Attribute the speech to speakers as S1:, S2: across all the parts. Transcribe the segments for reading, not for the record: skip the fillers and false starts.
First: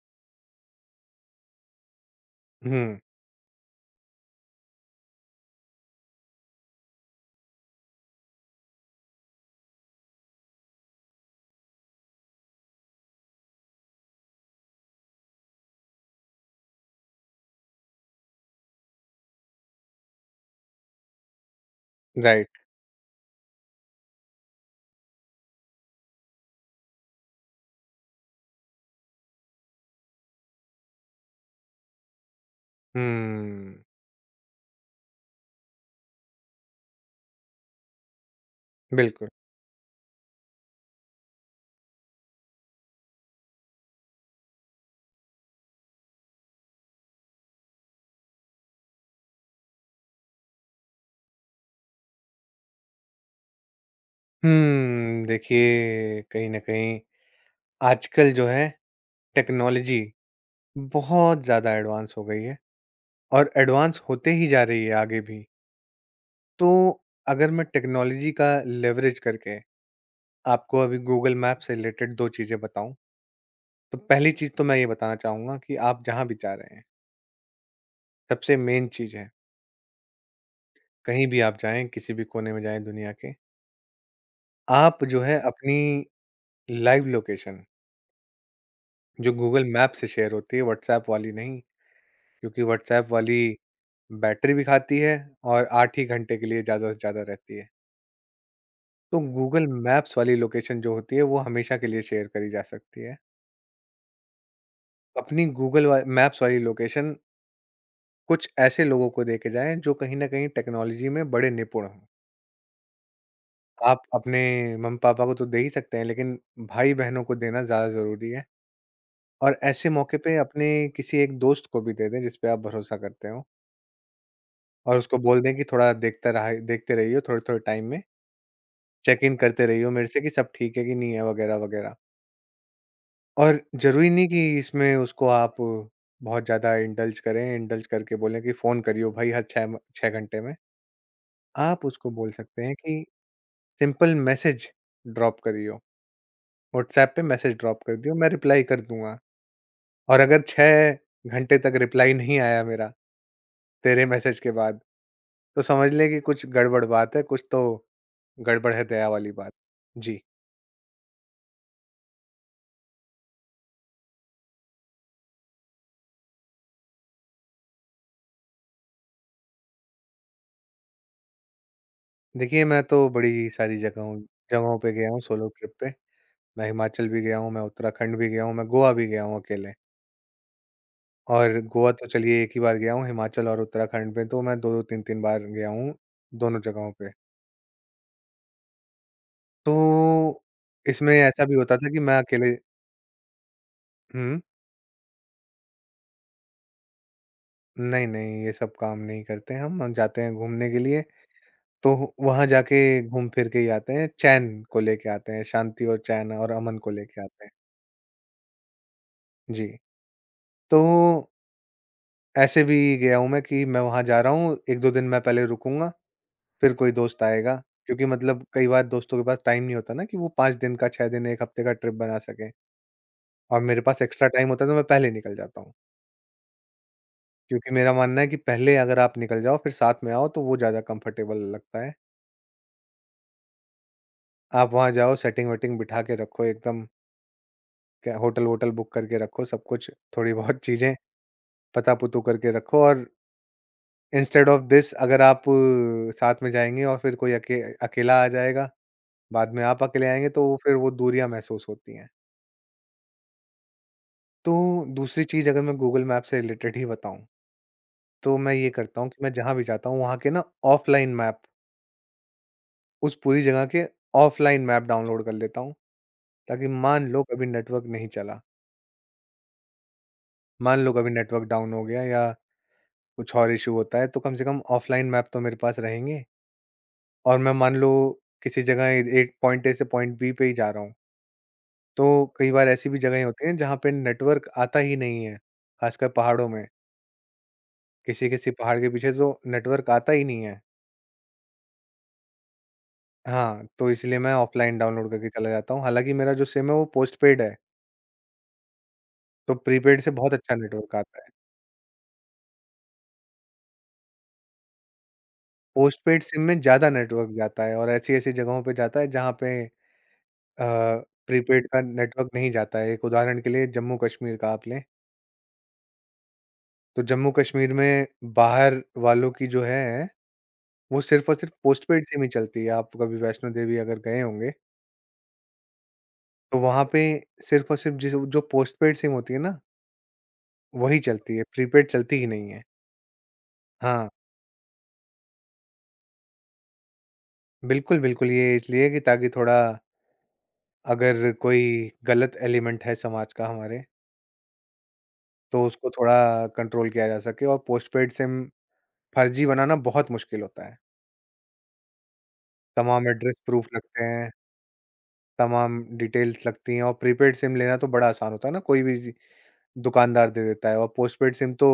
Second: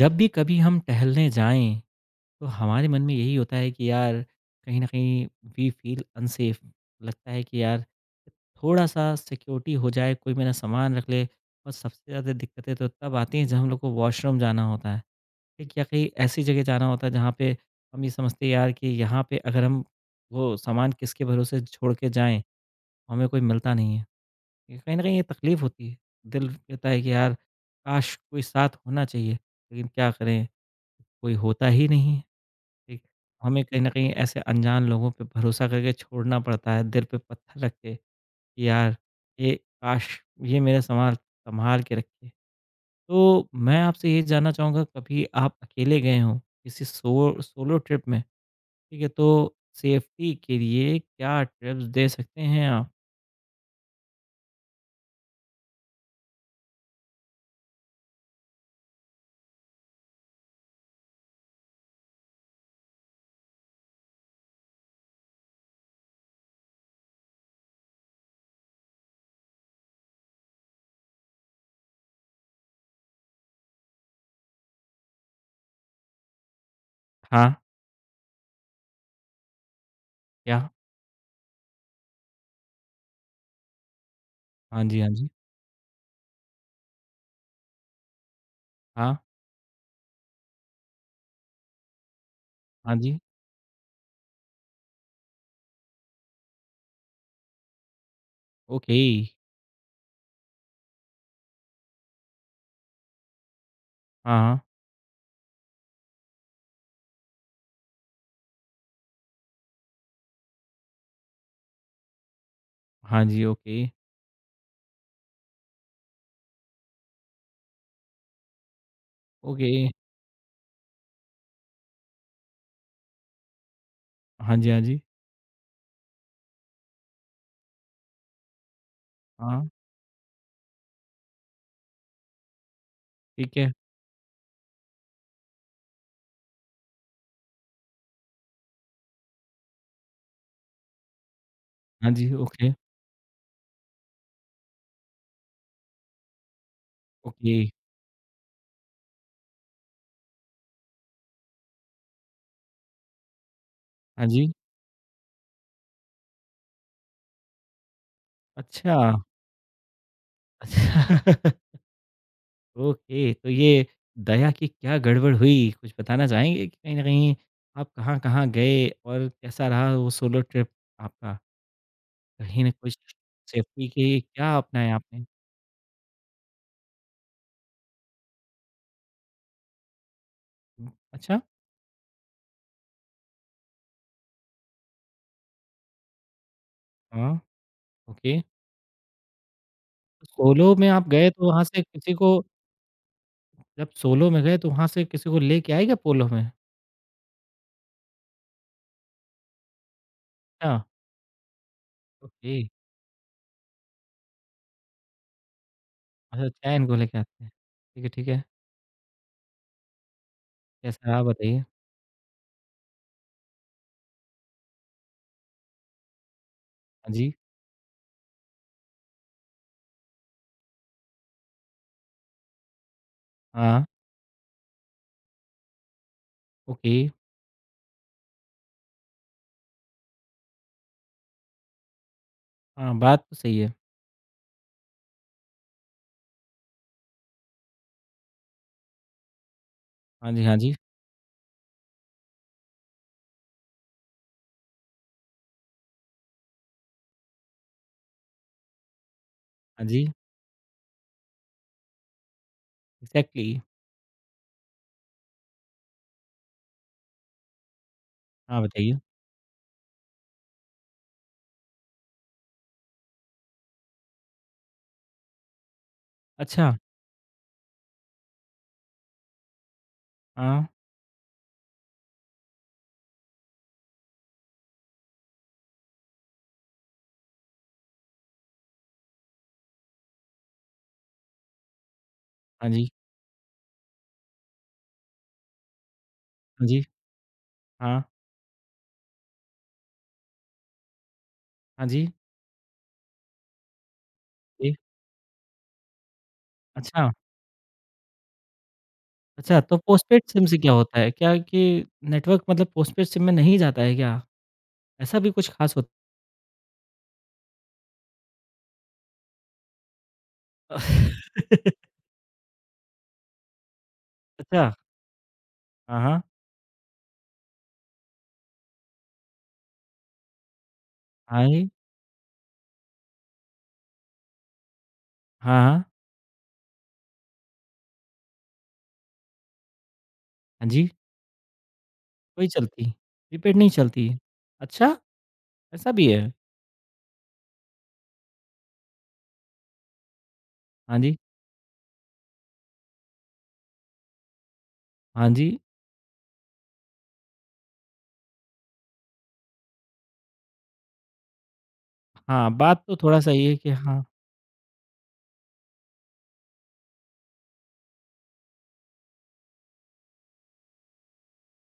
S1: जब भी कभी हम टहलने जाएं तो हमारे
S2: हुँ,
S1: मन में यही होता है कि यार कहीं ना कहीं वी फील अनसेफ लगता है कि यार थोड़ा सा सिक्योरिटी हो जाए कोई मेरा सामान रख ले। और सबसे ज़्यादा दिक्कतें तो तब आती हैं जब हम लोग को वॉशरूम जाना होता है ठीक या कहीं ऐसी जगह जाना होता है जहाँ पे हम ये समझते हैं यार कि यहाँ पे अगर हम वो सामान किसके भरोसे छोड़ के जाएं।
S2: राइट।
S1: हमें कोई मिलता नहीं है। ये कहीं ना कहीं ये तकलीफ होती है। दिल कहता है कि यार काश कोई साथ होना चाहिए लेकिन क्या करें, कोई होता ही नहीं है, ठीक? हमें कहीं
S2: हुँ,
S1: न कहीं ऐसे अनजान लोगों पे भरोसा करके छोड़ना पड़ता है, दिल पे पत्थर रख के कि यार
S2: बिल्कुल।
S1: ये, काश! ये मेरा संभाल सँभाल के रखे। तो मैं आपसे ये जानना चाहूँगा, कभी आप अकेले गए हों किसी सोलो ट्रिप में, ठीक है? तो सेफ्टी के लिए क्या टिप्स दे सकते हैं आप?
S2: देखिए कहीं न कहीं आजकल जो है टेक्नोलॉजी बहुत ज़्यादा एडवांस हो गई है और एडवांस होते ही जा रही है आगे भी। तो अगर मैं टेक्नोलॉजी का लेवरेज करके आपको अभी गूगल मैप से रिलेटेड 2 चीज़ें बताऊँ, तो पहली चीज़ तो मैं ये बताना चाहूँगा कि आप जहाँ भी जा रहे हैं,
S1: हाँ,
S2: सबसे मेन चीज़ है,
S1: क्या?
S2: कहीं भी आप जाएँ, किसी भी कोने में जाएँ दुनिया के,
S1: हाँ जी,
S2: आप
S1: हाँ
S2: जो
S1: जी।
S2: है अपनी लाइव लोकेशन
S1: हाँ,
S2: जो गूगल मैप से शेयर होती है व्हाट्सएप वाली नहीं, क्योंकि
S1: हाँ
S2: व्हाट्सएप
S1: जी।
S2: वाली बैटरी भी खाती है और 8 ही घंटे के लिए ज़्यादा से ज़्यादा रहती है।
S1: ओके।
S2: तो गूगल मैप्स वाली लोकेशन जो होती है वो हमेशा के लिए शेयर करी जा सकती है।
S1: हाँ, हाँ।
S2: अपनी गूगल वा मैप्स वाली लोकेशन कुछ ऐसे लोगों को दे के जाएँ जो कहीं न कहीं टेक्नोलॉजी में बड़े निपुण हों।
S1: हाँ जी, ओके।
S2: आप अपने मम्मी-पापा को तो दे ही सकते हैं लेकिन भाई-बहनों को देना ज़्यादा ज़रूरी है और
S1: ओके।
S2: ऐसे मौके पे अपने किसी एक दोस्त को भी दे दें जिस पे आप भरोसा करते हों।
S1: हाँ जी, हाँ
S2: और
S1: जी।
S2: उसको बोल दें कि थोड़ा देखता रहा देखते रहिए थोड़े-थोड़े टाइम में, चेक इन करते
S1: हाँ,
S2: रहिए मेरे से कि सब ठीक है कि नहीं है वगैरह-वगैरह।
S1: ठीक
S2: और
S1: है।
S2: ज़रूरी नहीं कि इसमें उसको आप बहुत ज़्यादा इंडल्ज करें, इंडल्ज करके बोलें कि फ़ोन करियो भाई हर 6 घंटे में। आप
S1: हाँ
S2: उसको बोल
S1: जी,
S2: सकते
S1: ओके।
S2: हैं कि सिंपल मैसेज ड्रॉप करियो, व्हाट्सऐप पे
S1: ओके,
S2: मैसेज ड्रॉप कर दियो, मैं रिप्लाई कर दूँगा। और अगर 6 घंटे तक रिप्लाई नहीं आया मेरा तेरे
S1: हाँ
S2: मैसेज के
S1: जी।
S2: बाद, तो समझ लें कि कुछ गड़बड़ बात है, कुछ तो गड़बड़ है
S1: अच्छा।
S2: दया वाली बात। जी।
S1: अच्छा। ओके, तो ये दया की क्या गड़बड़ हुई? कुछ बताना चाहेंगे कि कहीं न कहीं आप कहाँ-कहाँ गए और कैसा रहा वो सोलो ट्रिप आपका? कहीं
S2: देखिए,
S1: न
S2: मैं
S1: कुछ
S2: तो बड़ी सारी
S1: सेफ्टी
S2: जगहों
S1: के क्या
S2: जगहों पे
S1: अपनाया
S2: गया हूँ
S1: आपने?
S2: सोलो ट्रिप पे। मैं हिमाचल भी गया हूँ, मैं उत्तराखंड भी गया हूँ, मैं गोवा भी गया हूँ अकेले।
S1: अच्छा,
S2: और गोवा तो चलिए एक ही बार गया हूँ, हिमाचल और उत्तराखंड में तो मैं 2-2 3-3 बार गया हूँ, दोनों जगहों पे।
S1: हाँ, ओके।
S2: तो
S1: तो सोलो में आप
S2: इसमें
S1: गए
S2: ऐसा
S1: तो
S2: भी
S1: वहाँ
S2: होता
S1: से
S2: था कि
S1: किसी
S2: मैं
S1: को,
S2: अकेले
S1: जब सोलो
S2: हुँ।
S1: में गए तो वहाँ से किसी को लेके आए क्या पोलो में?
S2: नहीं, नहीं, ये सब काम नहीं करते हम जाते हैं घूमने
S1: अच्छा,
S2: के लिए, तो वहाँ
S1: ओके।
S2: जाके घूम फिर के ही आते हैं, चैन को लेके आते हैं, शांति और चैन
S1: अच्छा,
S2: और अमन
S1: चैन
S2: को
S1: को लेके
S2: लेके
S1: आते
S2: आते
S1: हैं।
S2: हैं।
S1: ठीक है, ठीक है।
S2: जी, तो
S1: कैसा रहा बताइए?
S2: ऐसे भी गया हूँ मैं कि मैं वहाँ जा रहा हूँ, 1-2 दिन मैं पहले रुकूँगा, फिर कोई
S1: हाँ
S2: दोस्त
S1: जी,
S2: आएगा। क्योंकि मतलब कई बार दोस्तों के पास टाइम नहीं होता ना कि वो 5 दिन का, 6 दिन, 1 हफ्ते का ट्रिप बना सकें। और मेरे
S1: हाँ,
S2: पास एक्स्ट्रा टाइम होता है तो मैं पहले निकल जाता हूँ।
S1: ओके।
S2: क्योंकि मेरा मानना है कि पहले अगर आप निकल जाओ फिर साथ में आओ तो वो ज़्यादा कंफर्टेबल लगता है।
S1: हाँ, बात तो सही है।
S2: आप वहाँ जाओ सेटिंग-वेटिंग बिठा के रखो एकदम, क्या होटल-वोटल बुक करके रखो सब कुछ,
S1: हाँ
S2: थोड़ी
S1: जी, हाँ
S2: बहुत
S1: जी,
S2: चीज़ें पता-पुतू करके रखो और इंस्टेड ऑफ दिस अगर आप साथ में जाएँगे और फिर कोई अकेला आ जाएगा बाद में आप
S1: हाँ जी,
S2: अकेले आएँगे तो फिर वो दूरियाँ महसूस होती हैं।
S1: एग्ज़ैक्टली।
S2: तो दूसरी चीज़ अगर मैं गूगल मैप से रिलेटेड ही बताऊँ, तो मैं
S1: हाँ,
S2: ये
S1: बताइए।
S2: करता हूँ कि मैं जहाँ भी जाता हूँ वहाँ के ना ऑफ़लाइन मैप, उस पूरी जगह के ऑफ़लाइन मैप डाउनलोड कर लेता हूँ, ताकि
S1: अच्छा,
S2: मान लो कभी नेटवर्क नहीं चला,
S1: हाँ,
S2: मान लो कभी नेटवर्क डाउन हो गया या कुछ और इश्यू होता है, तो कम से कम ऑफ़लाइन मैप तो मेरे पास रहेंगे और मैं मान लो किसी जगह ए एक पॉइंट ए से पॉइंट बी पे ही जा रहा हूँ, तो कई बार
S1: हाँ
S2: ऐसी
S1: जी,
S2: भी जगहें होती हैं जहाँ पे नेटवर्क आता ही नहीं है, ख़ासकर पहाड़ों
S1: हाँ
S2: में।
S1: जी, हाँ,
S2: किसी-किसी पहाड़ के पीछे तो नेटवर्क आता ही नहीं है।
S1: हाँ जी,
S2: हाँ, तो इसलिए मैं
S1: जी,
S2: ऑफ़लाइन डाउनलोड करके चला जाता हूँ। हालाँकि मेरा जो सिम है वो
S1: अच्छा।
S2: पोस्टपेड है, तो
S1: अच्छा तो
S2: प्रीपेड से
S1: पोस्टपेड
S2: बहुत
S1: सिम
S2: अच्छा
S1: से क्या
S2: नेटवर्क
S1: होता है?
S2: आता है।
S1: क्या कि नेटवर्क मतलब पोस्टपेड सिम में नहीं जाता है क्या? ऐसा भी कुछ ख़ास होत
S2: पोस्टपेड सिम में ज़्यादा नेटवर्क जाता है और ऐसी-ऐसी जगहों पे जाता है जहाँ पे अ, प्रीपेड का नेटवर्क नहीं जाता है। एक उदाहरण के लिए जम्मू कश्मीर का आप
S1: अच्छा,
S2: लें,
S1: हाँ, हाँ,
S2: तो जम्मू कश्मीर में बाहर वालों की जो है, वो सिर्फ़ और
S1: हाँ
S2: सिर्फ़
S1: जी,
S2: पोस्टपेड सिम ही चलती है। आप कभी वैष्णो देवी अगर गए होंगे,
S1: हाँ, हाँ,
S2: तो वहाँ पे सिर्फ़ और सिर्फ़ जिस जो पोस्टपेड सिम होती है ना
S1: हाँ जी,
S2: वही चलती है, प्रीपेड चलती ही
S1: वही
S2: नहीं है।
S1: चलती, प्रीपेड नहीं चलती।
S2: हाँ,
S1: अच्छा, ऐसा भी है?
S2: बिल्कुल, बिल्कुल ये इसलिए कि ताकि थोड़ा
S1: हाँ जी,
S2: अगर कोई गलत एलिमेंट है समाज का हमारे,
S1: हाँ जी,
S2: तो उसको थोड़ा कंट्रोल किया जा सके और पोस्टपेड सिम फर्जी बनाना बहुत मुश्किल होता है।
S1: हाँ, बात तो
S2: तमाम
S1: थोड़ा-सा
S2: एड्रेस
S1: ये है
S2: प्रूफ़
S1: कि
S2: लगते
S1: हाँ,
S2: हैं, तमाम डिटेल्स लगती हैं और प्रीपेड सिम लेना तो बड़ा आसान होता है ना, कोई भी दुकानदार दे देता है और पोस्टपेड सिम तो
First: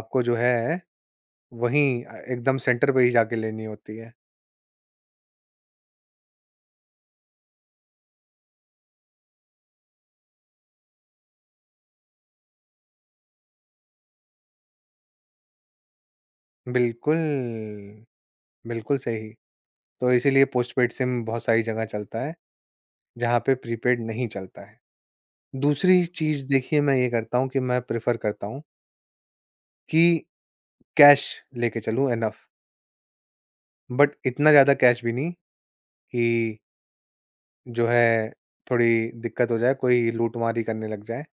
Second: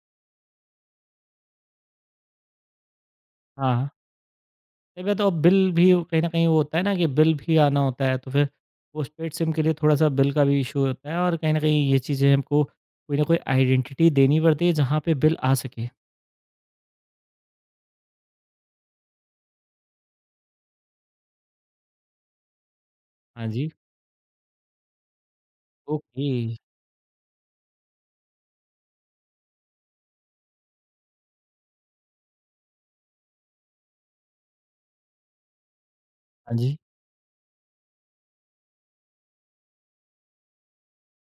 S2: आपको जो है वहीं एकदम सेंटर पे ही जाके लेनी
S1: हाँ। हाँ।
S2: होती है।
S1: कई बार तो अब बिल भी कहीं न कहीं वो होता है ना कि बिल भी आना होता है, तो फिर पोस्टपेड सिम के लिए थोड़ा-सा बिल का भी इश्यू होता है और कहीं न कहीं ये चीज़ें हमको कोई न कोई आइडेंटिटी देनी पड़ती है जहाँ पे बिल आ सके।
S2: बिल्कुल, बिल्कुल सही। तो इसीलिए पोस्टपेड सिम बहुत सारी जगह चलता है, जहाँ
S1: हाँ
S2: पे
S1: जी,
S2: प्रीपेड नहीं चलता है। दूसरी
S1: ओके,
S2: चीज़ देखिए मैं ये करता हूँ कि मैं प्रेफ़र करता हूँ कि कैश लेके चलूँ इनफ, बट इतना ज़्यादा कैश भी नहीं कि
S1: हाँ जी,
S2: जो है थोड़ी दिक्कत हो जाए, कोई लूटमारी करने लग जाए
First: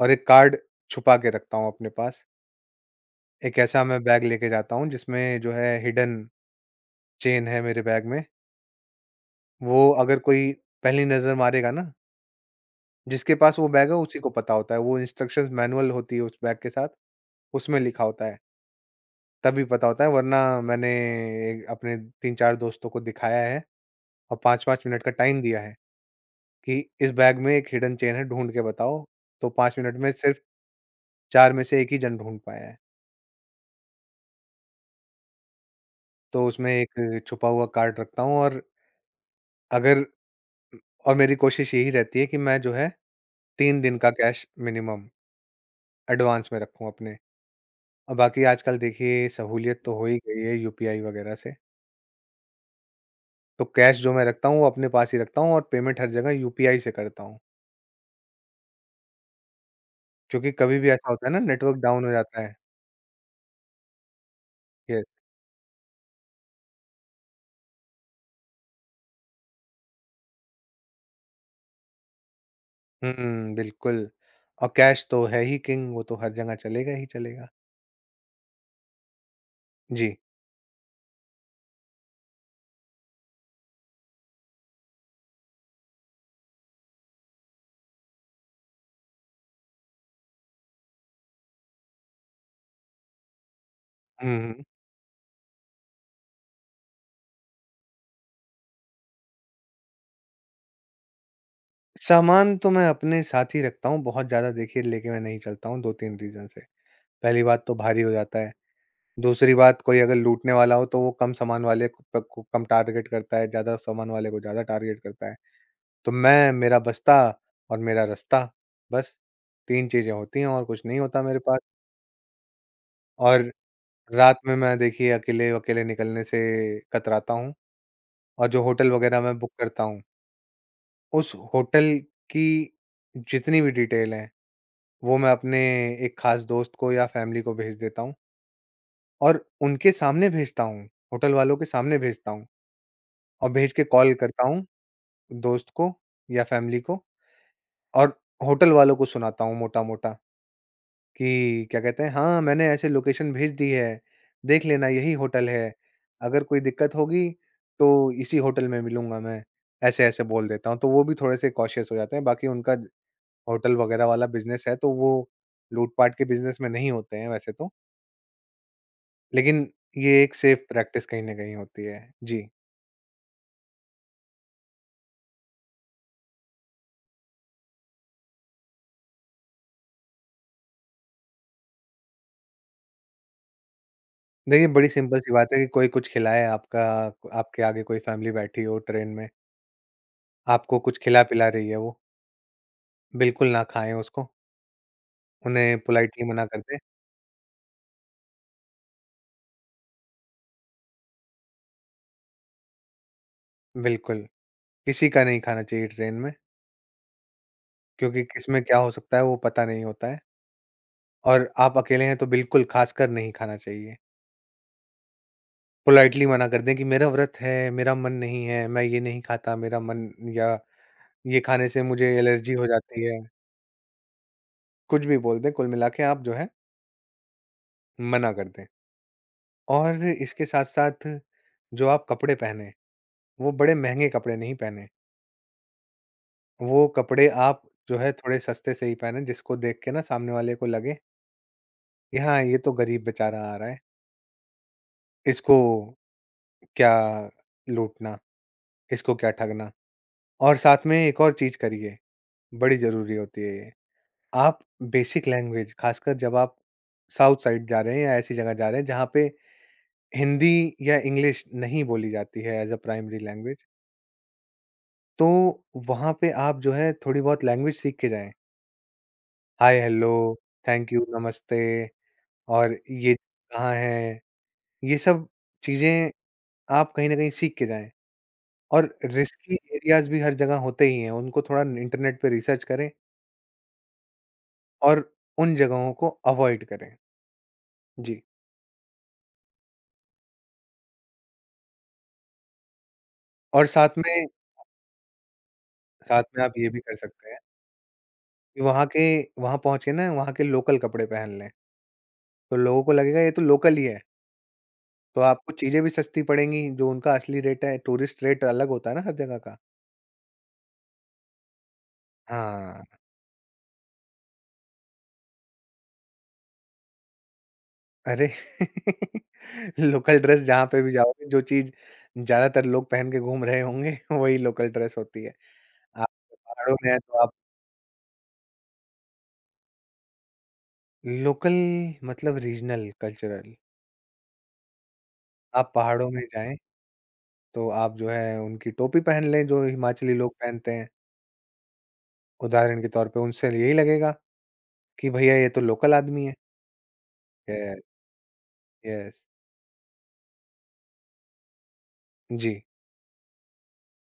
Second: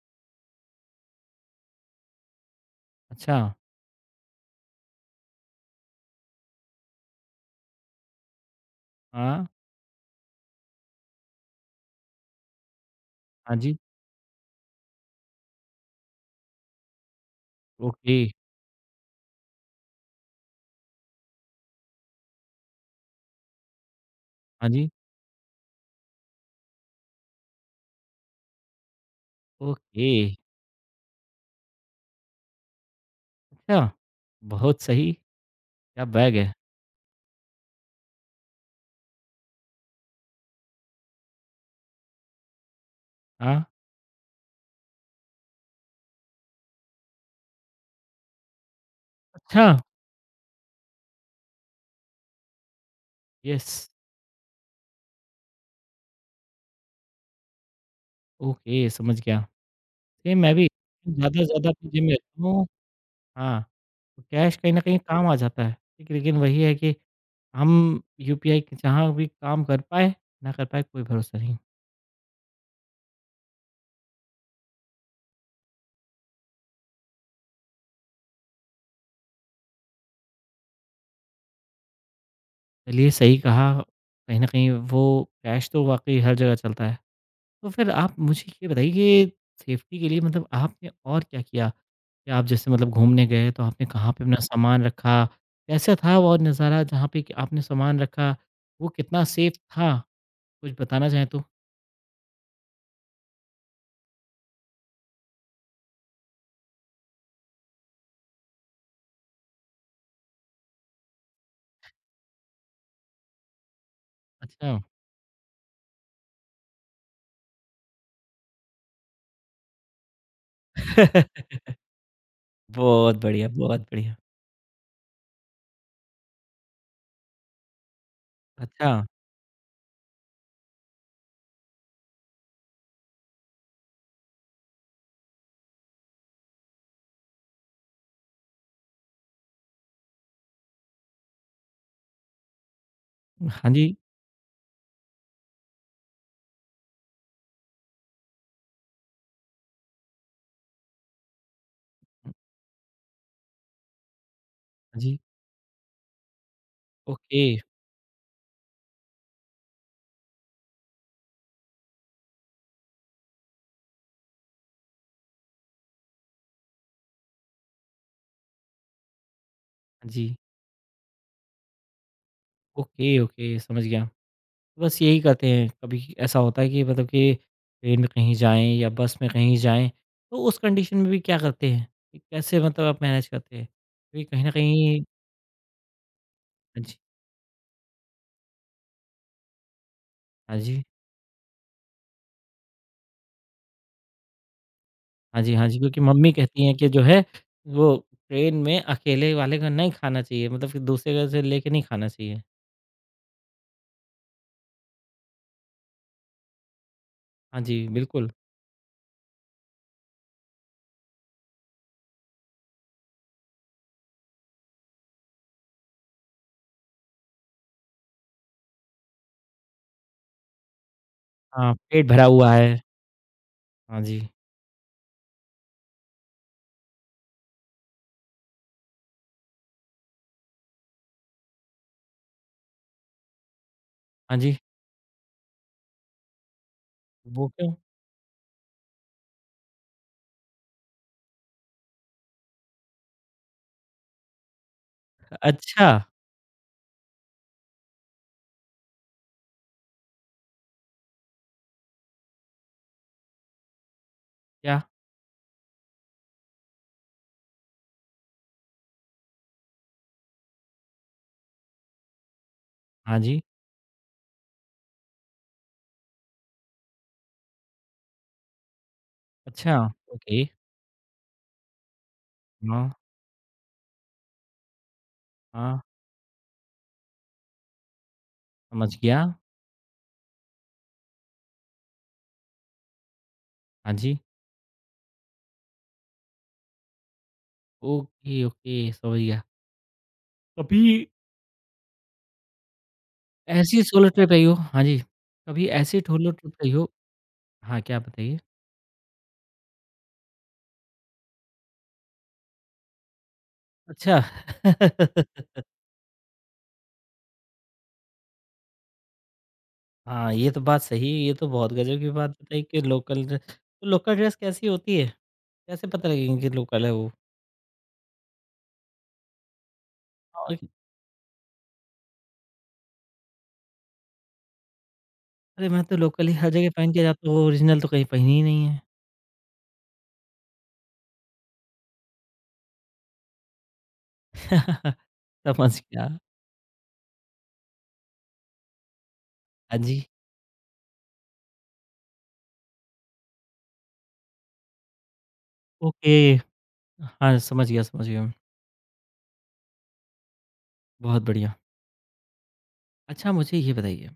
S2: और एक कार्ड छुपा के रखता हूँ अपने पास।
S1: अच्छा,
S2: एक ऐसा मैं बैग लेके जाता हूँ जिसमें जो है हिडन चेन है मेरे बैग में,
S1: हाँ,
S2: वो अगर कोई पहली नज़र मारेगा ना जिसके
S1: हाँ
S2: पास वो
S1: जी,
S2: बैग है उसी को पता होता है, वो इंस्ट्रक्शंस मैनुअल होती है उस बैग के साथ, उसमें लिखा
S1: ओके,
S2: होता है, तभी पता होता है वरना मैंने अपने 3-4 दोस्तों को दिखाया है और
S1: हाँ
S2: 5-5
S1: जी,
S2: मिनट का टाइम दिया है कि इस बैग में एक हिडन चेन है ढूँढ के बताओ, तो 5 मिनट
S1: ओके,
S2: में सिर्फ़ 4 में से 1 ही जन ढूँढ पाया है।
S1: अच्छा, बहुत सही, क्या बैग
S2: तो
S1: है,
S2: उसमें एक छुपा हुआ कार्ड रखता हूँ और अगर और मेरी कोशिश यही रहती है कि मैं जो है
S1: हाँ,
S2: 3 दिन का कैश मिनिमम एडवांस में रखूँ अपने और बाकी आजकल देखिए
S1: अच्छा,
S2: सहूलियत तो हो ही गई है यूपीआई वगैरह से। तो
S1: यस,
S2: कैश जो मैं रखता हूँ, वो अपने पास ही रखता हूँ और पेमेंट हर जगह यूपीआई से करता हूँ।
S1: ओके, समझ गया। सेम
S2: क्योंकि
S1: मैं भी
S2: कभी भी ऐसा होता है
S1: ज़्यादा
S2: ना
S1: से ज़्यादा
S2: नेटवर्क
S1: अपनी जिम
S2: डाउन
S1: में
S2: हो जाता
S1: रहता
S2: है।
S1: हूँ। हाँ। तो कैश कहीं न कहीं
S2: यस।
S1: काम आ जाता है, ठीक है? लेकिन वही है कि हम यूपीआई के जहाँ भी काम कर पाएँ, ना कर पाएँ कोई भरोसा नहीं।
S2: हुँ, बिल्कुल। और कैश तो है ही किंग, वो तो हर जगह चलेगा ही चलेगा। जी।
S1: चलिए सही कहा, कहीं न कहीं वो कैश तो वाक़ई हर जगह चलता है। तो फिर आप मुझे ये बताइए कि सेफ्टी के लिए मतलब आपने और क्या किया? कि आप जैसे मतलब घूमने गए तो आपने कहाँ पे
S2: हुँ,
S1: अपना
S2: हुँ।
S1: सामान रखा? कैसा था वो नज़ारा जहाँ पे कि आपने सामान रखा? वो कितना सेफ था? कुछ बताना चाहें तो?
S2: सामान तो मैं अपने साथ ही रखता हूँ, बहुत ज़्यादा देखिए लेके मैं नहीं चलता हूँ 2-3 रीज़न से। पहली बात तो भारी हो जाता है, दूसरी बात कोई अगर लूटने वाला हो तो वो कम सामान वाले को प को कम टारगेट करता है, ज़्यादा सामान वाले को ज़्यादा
S1: अच्छा।
S2: टारगेट करता है। तो मैं, मेरा बस्ता और मेरा रास्ता, बस 3 चीज़ें होती हैं और कुछ नहीं होता मेरे पास।
S1: बहुत बढ़िया,
S2: और
S1: बहुत बढ़िया।
S2: रात में मैं देखिए अकेले-वकेले निकलने से कतराता हूँ और जो होटल
S1: अच्छा।
S2: वगैरह मैं बुक करता हूँ, उस होटल की जितनी भी डिटेल है, वो मैं अपने एक खास दोस्त को या फ़ैमिली को भेज देता हूँ और उनके सामने भेजता हूँ, होटल वालों के सामने भेजता हूँ और
S1: हाँ
S2: भेज के
S1: जी,
S2: कॉल करता हूँ दोस्त को या फ़ैमिली को और होटल वालों को सुनाता हूँ मोटा-मोटा। कि क्या कहते हैं हाँ, मैंने ऐसे लोकेशन भेज दी है, देख लेना
S1: हाँ
S2: यही
S1: जी।
S2: होटल है, अगर कोई दिक्कत होगी
S1: ओके,
S2: तो इसी होटल में मिलूँगा मैं, ऐसे-ऐसे बोल देता हूँ। तो वो भी थोड़े से कॉशियस हो जाते हैं, बाकी उनका होटल वगैरह वाला बिज़नेस है तो वो लूट-पाट के बिज़नेस में नहीं होते हैं वैसे तो, लेकिन
S1: हाँ
S2: ये
S1: जी।
S2: एक सेफ प्रैक्टिस कहीं न कहीं होती है। जी,
S1: ओके, ओके समझ गया। बस यही करते हैं, कभी ऐसा होता है कि मतलब कि ट्रेन में कहीं जाएँ या बस में कहीं जाएँ, तो उस कंडीशन में भी क्या करते हैं? कि कैसे मतलब आप मैनेज करते हैं? क्योंकि कहीं न
S2: देखिए बड़ी
S1: कहीं
S2: सिंपल-सी बात है कि कोई कुछ खिलाए
S1: हाँ
S2: आपका
S1: जी,
S2: आपके आगे कोई फैमिली बैठी हो ट्रेन में,
S1: हाँ
S2: आपको
S1: जी,
S2: कुछ खिला-पिला रही है वो, बिल्कुल ना खाएँ उसको,
S1: हाँ जी, हाँ जी,
S2: उन्हें
S1: क्योंकि
S2: पोलाइटली
S1: मम्मी
S2: मना कर
S1: कहती हैं
S2: दें।
S1: कि जो है वो ट्रेन में अकेले वाले का नहीं खाना चाहिए, मतलब कि दूसरे का से लेके नहीं खाना चाहिए।
S2: बिल्कुल, किसी का नहीं खाना चाहिए ट्रेन में,
S1: हाँ जी,
S2: क्योंकि
S1: बिल्कुल।
S2: किसमें क्या हो सकता है वो पता नहीं होता है और आप अकेले हैं तो बिल्कुल खासकर नहीं खाना चाहिए। पोलाइटली मना कर दें कि मेरा व्रत है, मेरा मन नहीं है, मैं ये नहीं खाता, मेरा मन या ये खाने
S1: हाँ,
S2: से
S1: पेट
S2: मुझे
S1: भरा हुआ
S2: एलर्जी हो
S1: है।
S2: जाती है।
S1: हाँ जी,
S2: कुछ भी बोल दें, कुल मिला के आप जो है मना कर दें। और इसके साथ-साथ जो आप कपड़े पहने, वो बड़े महँगे कपड़े
S1: हाँ
S2: नहीं
S1: जी।
S2: पहने। वो कपड़े
S1: वो
S2: आप
S1: क्यों?
S2: जो है थोड़े सस्ते से ही पहने जिसको देख के ना सामने वाले को लगे कि हाँ, ये तो गरीब बेचारा आ रहा है। इसको
S1: अच्छा,
S2: क्या लूटना, इसको क्या ठगना। और साथ में एक और चीज़ करिए, बड़ी ज़रूरी होती है ये। आप
S1: क्या?
S2: बेसिक लैंग्वेज ख़ासकर जब आप साउथ साइड जा रहे हैं या ऐसी जगह जा रहे हैं जहाँ पे हिंदी या इंग्लिश नहीं बोली जाती है एज़ अ
S1: हाँ
S2: प्राइमरी
S1: जी।
S2: लैंग्वेज, तो वहाँ पे आप जो है थोड़ी-बहुत लैंग्वेज सीख के जाएँ।
S1: अच्छा,
S2: hi, hello,
S1: okay.
S2: Thank you, नमस्ते और
S1: हाँ,
S2: ये कहाँ है, ये सब
S1: हाँ,
S2: चीज़ें आप कहीं न कहीं सीख के जाएँ। और
S1: समझ गया।
S2: रिस्की एरियाज़ भी हर जगह होते ही हैं, उनको थोड़ा इंटरनेट पे रिसर्च करें
S1: हाँ जी।
S2: और उन जगहों को अवॉइड करें। जी,
S1: ओके, ओके, समझ गया। कभी
S2: और
S1: ऐसी
S2: साथ
S1: सोलो
S2: में
S1: ट्रिप रही हो, हाँ जी, कभी ऐसी
S2: साथ
S1: सोलो
S2: में
S1: ट्रिप
S2: आप ये
S1: रही
S2: भी
S1: हो,
S2: कर सकते हैं
S1: हाँ, क्या बताइए?
S2: कि वहाँ के वहाँ पहुँचे ना, वहाँ के लोकल कपड़े पहन लें, तो लोगों को लगेगा ये तो लोकल ही है,
S1: अच्छा।
S2: तो आपको चीज़ें भी सस्ती पड़ेंगी, जो उनका असली रेट है, टूरिस्ट रेट अलग होता है ना हर जगह का।
S1: हाँ, ये तो बात सही है, ये तो बहुत गज़ब की बात बताई कि
S2: हाँ,
S1: लोकल ड्रेस कैसी होती है? कैसे पता लगेगी कि लोकल है वो?
S2: अरे! लोकल ड्रेस
S1: और
S2: जहाँ पे भी जाओगे, जो चीज़ ज़्यादातर लोग पहन के घूम रहे होंगे, वही लोकल ड्रेस होती है।
S1: अरे! मैं तो
S2: आप
S1: लोकल ही हर जगह
S2: पहाड़ों में
S1: पहन
S2: हैं,
S1: के
S2: तो
S1: जाता
S2: आप
S1: हूँ, ओरिजिनल तो कहीं पहनी ही नहीं है।
S2: लोकल मतलब रीजनल कल्चरल। आप
S1: समझ गया।
S2: पहाड़ों में जाएँ, तो आप जो है उनकी टोपी पहन लें जो
S1: हाँ जी,
S2: हिमाचली लोग पहनते हैं। उदाहरण के तौर पे उनसे यही लगेगा कि भैया ये तो लोकल
S1: ओके।
S2: आदमी है।
S1: हाँ, समझ गया,
S2: येस,
S1: समझ गया।
S2: येस।
S1: बहुत बढ़िया।
S2: जी।
S1: अच्छा मुझे ये बताइए,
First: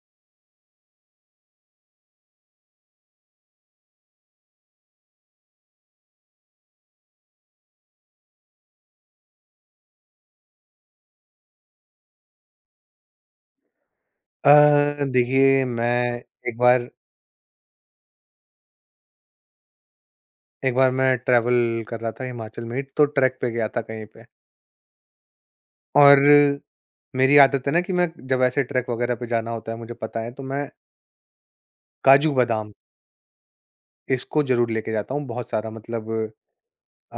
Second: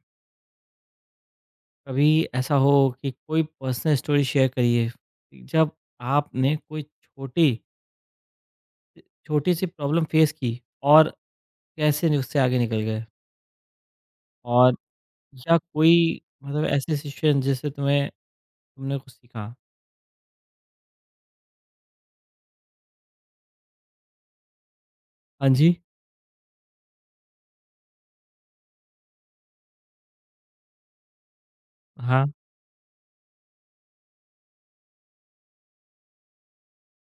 S1: कभी ऐसा हो कि कोई पर्सनल स्टोरी शेयर करिए, जब आपने कोई छोटी, छोटी-सी प्रॉब्लम फेस की और कैसे उससे आगे निकल गए?
S2: अ,
S1: और या
S2: देखिए
S1: कोई
S2: मैं
S1: मतलब ऐसी सिचुएशन जिससे तुम्हें तुमने कुछ सीखा?
S2: एक बार मैं ट्रैवल कर रहा था हिमाचल में ही तो ट्रैक पे गया था कहीं पे।
S1: हाँ जी,
S2: और मेरी आदत है ना कि मैं जब ऐसे ट्रैक वगैरह पे जाना होता है मुझे पता है तो मैं
S1: हाँ,
S2: काजू बादाम इसको ज़रूर लेके जाता हूँ बहुत सारा मतलब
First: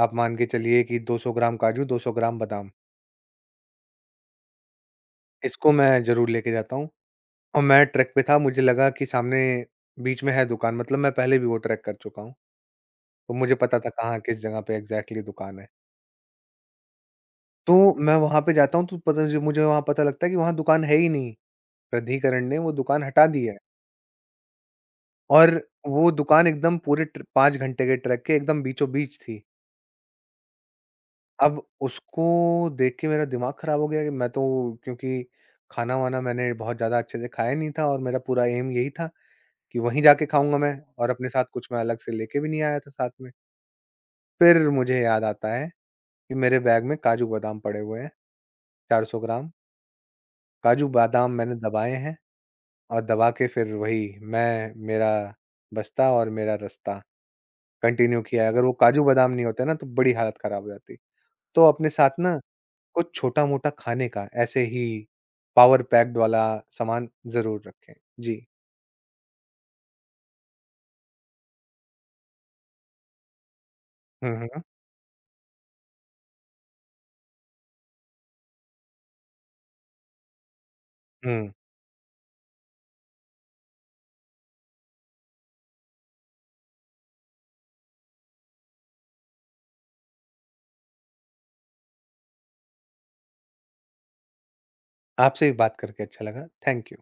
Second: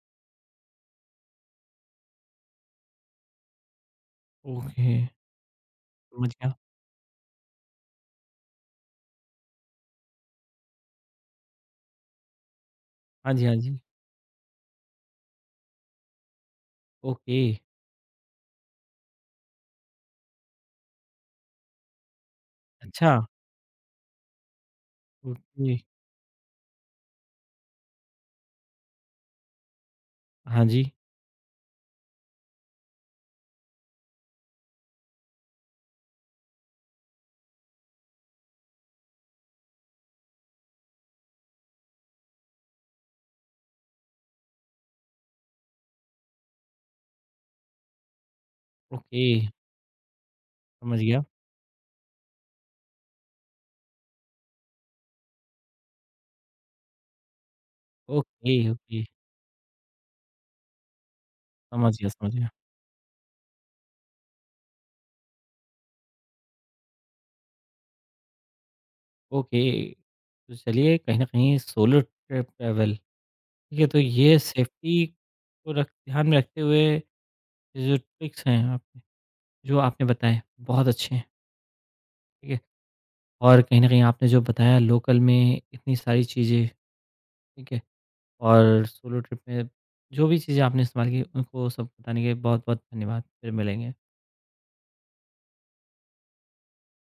S2: आप मान के चलिए कि 200 ग्राम काजू, 200 ग्राम बादाम,
S1: ओके,
S2: इसको मैं ज़रूर
S1: समझ
S2: लेके
S1: गया।
S2: जाता हूँ। और मैं ट्रैक पे था, मुझे लगा कि सामने बीच में है दुकान, मतलब मैं पहले भी वो ट्रैक कर चुका हूँ, तो
S1: हाँ जी, हाँ
S2: मुझे
S1: जी,
S2: पता था कहाँ, किस जगह पे एग्ज़ैक्टली दुकान है।
S1: ओके,
S2: तो मैं वहाँ पे जाता हूँ, तो पता ज मुझे वहाँ पता लगता है कि वहाँ दुकान है ही नहीं, प्राधिकरण ने वो दुकान
S1: अच्छा,
S2: हटा दी है। और
S1: ओके,
S2: वो दुकान एकदम पूरे ट्र 5 घंटे के ट्रैक के एकदम बीचों-बीच थी।
S1: हाँ जी,
S2: अब उसको देख के मेरा दिमाग खराब हो गया कि मैं तो क्योंकि खाना-वाना मैंने बहुत ज़्यादा अच्छे से खाया नहीं था और मेरा पूरा एम यही था कि वहीं जाके खाऊँगा मैं और अपने साथ कुछ मैं अलग से लेके भी नहीं आया था साथ में। फिर मुझे याद आता है कि मेरे बैग में काजू बादाम पड़े हुए हैं, 400
S1: ओके,
S2: ग्राम। काजू
S1: समझ गया।
S2: बादाम मैंने दबाए हैं और दबा के फिर वही मैं, मेरा बस्ता और मेरा रास्ता कंटिन्यू किया है।
S1: ओके,
S2: अगर वो काजू
S1: ओके,
S2: बादाम नहीं होते ना तो बड़ी हालत खराब हो जाती। तो अपने
S1: समझ गया,
S2: साथ
S1: समझ
S2: ना
S1: गया।
S2: कुछ छोटा-मोटा खाने का ऐसे ही पावर पैक्ड वाला सामान ज़रूर रखें। जी।
S1: ओके, तो चलिए कहीं न कहीं सोलो ट्रिप ट्रैवल, ठीक है? तो
S2: हुँ,
S1: ये
S2: हुँ,
S1: सेफ्टी को रख ध्यान में रखते हुए ये जो ट्रिक्स हैं आपने, जो आपने बताए बहुत अच्छे हैं,
S2: हुँ।
S1: ठीक है? और कहीं न कहीं आपने जो बताया लोकल में इतनी सारी चीज़ें, ठीक है? और सोलो ट्रिप में जो भी चीज़ें आपने इस्तेमाल की उनको सब बताने के लिए बहुत-बहुत धन्यवाद। फिर मिलेंगे।
S2: आपसे भी बात करके अच्छा लगा। Thank you.